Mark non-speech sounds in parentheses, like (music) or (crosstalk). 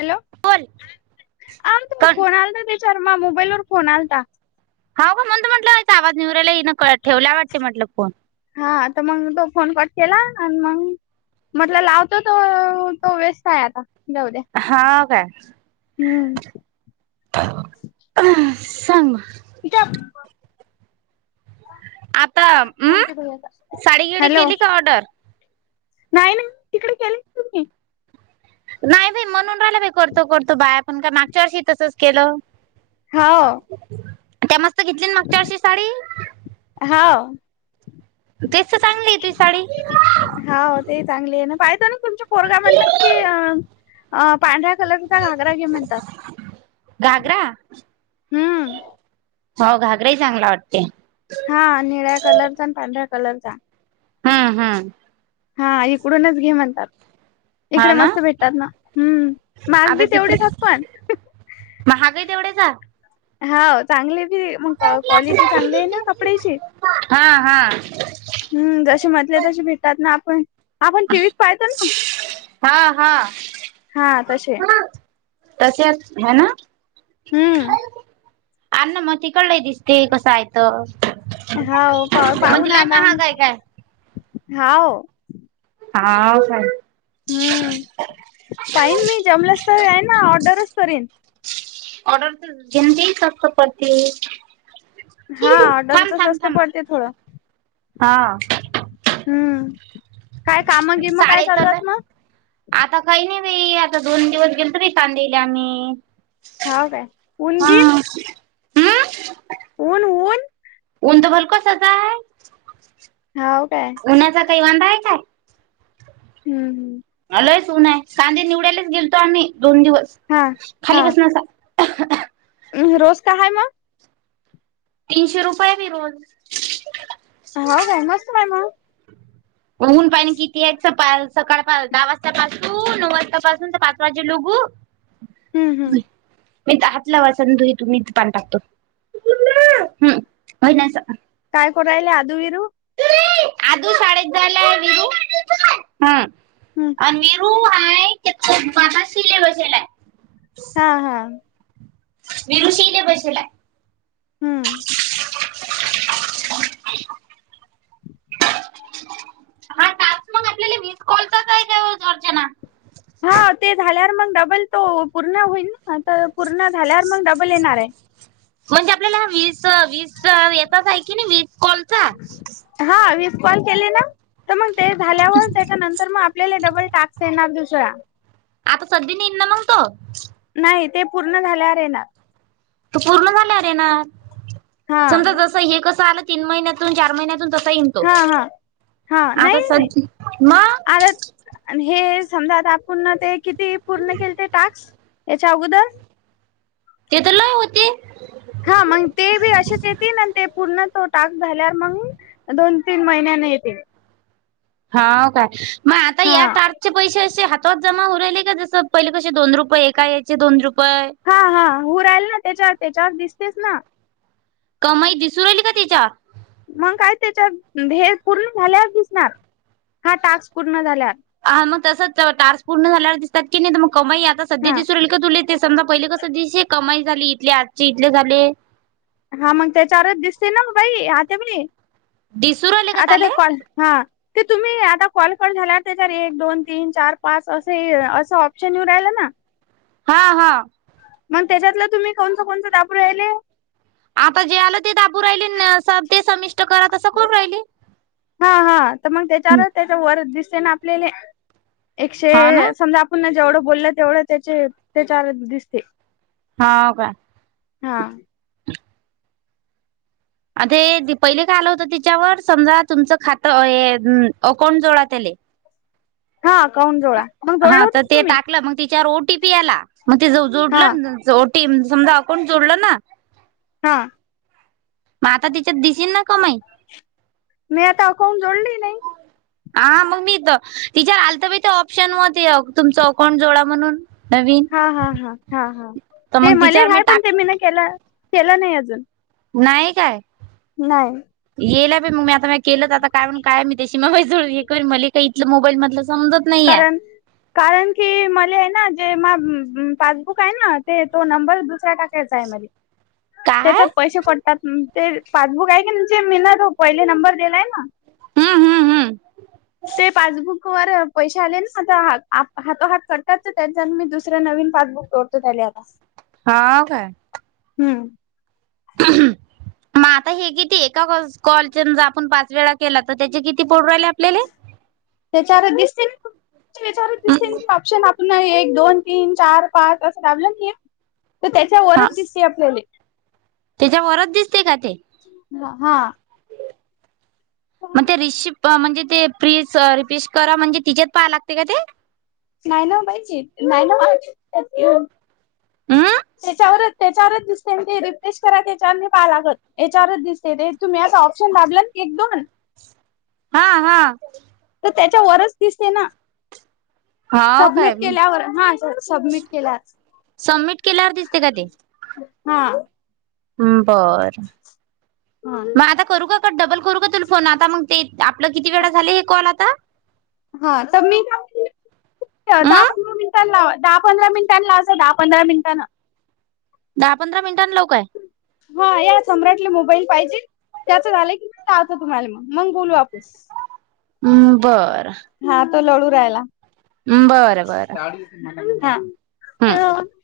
Hello बोल आम कोण फोन आलता त्याच्यावर माझ्या मोबाईल वर फोन आलता. हो का म्हण त म्हटलं आवाज येऊ नाय राहिला ठेवल्या वाटते म्हटलं फोन. हा तर मग तो फोन कट केला आणि मग म्हटलं लावतो त तो व्यस्त आहे आता, जाऊद्या आता. हा काय. हम्म अ सांग मगं. (inaudible) आता अं साडी गिडी हॅलो केली का ऑर्डर? तिकडे केले की तुम्ही. नाही बाई म्हणून राहिलं बा करतो करतो बाया पण मागच्या वर्षी तसंच केलं. हाव. त्या मस्त घेतली मागच्या वर्षी साडी. हो तेस चांगलीय हाय तुझ साडी. हो ते चांगले आहे ना, पाहित ना तुमच्या पोरगा म्हणतो की अ अ पांढऱ्या कलरचा घागरा घे म्हणतात, घागरा हम्म. हो घागराही चांगला वाटते. हा निळ्या कलर चा आणि पांढऱ्या कलर चा. हा हम्म. हा इकडूनच घे म्हणतात. हा इकडे ना मस्त भेटतात ना, हम्म म बी तेवढेचात पण महागई तेवढे हाय. हा चांगले बी मग क्वालिटी चांगली आहे ना कपड्याची. हा हा हम्म जसे म्हटले तसे भेटात ना आपण आपण टीव्ही पाहतो ना हा हा हा तसे. तसे ह ना. हम्म अन म तिकळ दिस्ते कस आयतो. होव पा पाहु ना आता महाग आहे काय? हाव. हाव (inaudible) हम्म पाहीन मी जमलंस तर आहे ना ऑर्डरच करीन. ऑर्डर तर घेन (inaudible) हां ऑर्डरच जास्त पडतंय थोडं. हा. हम्म काय कामं गीमं काय साडे चालू तर आहे मग? आता काही नाही बाई आता दोन दिवस गेलतो बाई (inaudible) हाव काय? (inaudible) हा. हम्म ऊन ऊन उंटरव्ह्यल कशाचा आहे? हाव काय? उन्हाचा काही वांदा हाय काय? (inaudible) हम्म हं अ लयच ऊनय कांदे निवडायलाच गेलतो आम्ही दोन दिवस, हां, खाली बसना असं. (inaudible) अह रोज काय हाय मग? तीनशे रुपयेनी रोज. हा बाई मस्त बाई मग. ऊन पाहीना किती आहे? सकाळ सकाळ पा दहा वाजतापासून तू नऊ वाजतापासून ते पाच वाजे लुगू. हं, हं. तु हितं हात लावायचा नाही मी हितं पाणी टाकतो. (unintelligible) हम्म (unintelligible) काय करू राहिले आदू विरू? आदू शाळेत जायलाय विरू हां हं. आणि विरू बाहेर त्याचे बाबा शिले बसवलाय. हा हा विरु शी ले बसलाय. हम्म (inaudible) हा टास्क मग आपल्याला वीस कॉलचाच आहे का अर्चना? हो ते झाल्यावर मग डबल तो पूर्ण होईल ना तर पूर्ण झाल्यावर मग डबल येणार ये. म्हणजे आपल्याला वीस वीस येतच आहे की नाय वीस कॉल. हा वीस कॉल केले ना, तर मग ते झाल्यावर त्याच्यानंतर मग आ पल्याला डबल टास्क येणार दुसरा. आता सध्दी नाही ना मग तो? नाही ते पूर्ण झाल्यावर येणार. तो पूर्ण झाल्यावर येणार, हा समजा जसं हे कसं आलं तीन महिन्यातून चार महिन्यातून तसं येईन. तो हा हा हा आता सद् मगं आणि हे समजा आता आपण ते किती पूर्ण केलते टाक्स, याच्या अगोदर? ते तर लय होती. हा मग ते बी अशीच येतीन आणि ते पूर्ण तो टास्क झाल्यावर मंग दोन तीन महिन्यान येतील. हाव काय? मग आता हा या तार चे पैसे असे हातात जमा होऊ राहिले का? जसं पहिले कसे दोन रुपये एका यायचे दोन रुपये? हा हा होऊ राहिलना त्याच्या त्याच्यावर दिसतेच ना. कमाई दिसू राहिली का त्याच्या? मग काय त्याच्यावर हे पूर्ण झाल्यावच दिसणार, हा टास्क पूर्ण झाल्यावर. हा मग तसच टार्स पूर्ण झाल्यावर दिस त्यात की नाही तर मग कमाई आता सध्या हा दिसू राहिली का तुले ते समजा पहिले कसं दिसे कमाई झाली? इथली आजचे इथले झाले. हा मग त्याच्यावरच दिसते ना बाई (unintelligible) दिसू राहिले का आता ठेव ताले कॉल हां. ते तुम्ही आता कॉल कट झाल्यावर त्याच्यावर एक दोन तीन चार पाच असे असं ऑप्शन येऊ राहिलं ना. हा हा मग त्याच्यातलं तुम्ही कोणचं कोणतं दाबू राहिले? आता जे आलं ते दाबू राहिले न ते समिष्ट करा तसं सबमीष्ट करू राहिले. हा हा, तर मग त्याच्यावर त्याच्या वर दिसते ना आपल्याले,, एकशे हा ना समजा आप पुन्हा जेवढं बोललं तेवढं त्याचे त्याच्यार दिसते. हाव का. हां. आ ते पहिले काय आलं होतं तिच्यावर, समजा तुमचं खातं अ अकाऊंट जोडा तेले. हा अकाउंट जोळा. हा तर ते टाकलं, मग तिच्यावर ओटीपी आला, मग ते हा जोडलं ओटीएम समजा अकाउंट जोडलं ना हां. मग आता तिच्यात दिसेना कमाई. मी यात अकाउंट जोडलीई नाई. (inaudible) हा, मग मी इथं,, ईचार आलतं बई ते ऑप्शन मते तुमचं अकाउंट जोडा म्हणून. नवीन हा हा हा हा हा, तर ते मग मले तिच्यावर मी हाय पण टाक ते मीनं के केलं नाही अजून. नाही काय? नाही. येला प मग मी आता मग केलं, आता काय म्हण काय मी त्या मगज एक मलिका इथलं मोबाईल मधलं समजत नाहीये कारण कारण की मले आहे ना, जे मा पासबुक आहे ना, ते तो नंबर दुसऱा टाकायचा आहे मले. काय त्याच्यात पैसे पडतात. ते पासबुक आहेकी जे मिनं, पहिले नंबर दिलाय ना हम्म हम्म हम्म ते पासबुक वर पैसे आले ना आता, ह हातो हात करतात त्यांच्यान मी दुसरं नवीन पासबुक जोडतो त्याले आता. (inaudible) हाऽऽ काय. हम्म ह (unintelligible) मग आता हे कितीय, एका कॉल आपण पाच वेळा केला तर त्याचे किती पडू राहिले आपल्याले. (inaudible) त्याच्यार दिसते त्या दिसते ऑप्शन आप पण ना एक दोन तीन चार पाच असं दाबलं नाही तर त्याच्यावरच दिसते आपल्याले. त्याच्या वरच दिसते का ते? ह हां. मग ते रिष म्हणजे ते प्रि रिपेश करा, म्हणजे तिच्यात पाहा लागते का ते? नाही ना बाईची, नाही ना अंऽऽऽ त्याच्यावरच त्याच्यावरच दिसते ते रिफ्रेश करा त्याच्यावर नाई पाहाला लागत. तेचावरच दिसते ते, तुम्ही आता ऑप्शन दाबलं ना एक दोन हा हा तर त्याच्यावररच दिसते ना,, हाव सबमिट काय केल्यावर,, हा सबमिट केलाच सबमिट केल्यावर दिसते का ते? हा बरं हा मग आता. करू का का डबल करू का तुला फोन आता मग ते आपलं किती वेळा झाले हे कॉल आता. हा तर मी का. (unintelligible) दहा अं पंधरा मिनिटां लावा दहा पंधरा मिनिटां लावसाल दहा पंधरा मिनिटांना. दहा पंधरा मिनिटां लाऊ काय? हा या सम्राटले मोबाईल पाहिजे त्याचं झालं की मी लावतो तुम्हाला मग बोलू आपूण. हम्म बरं. हा तो रडू राहायला. हम् बरं बरं. हा. हम्म. (unintelligible)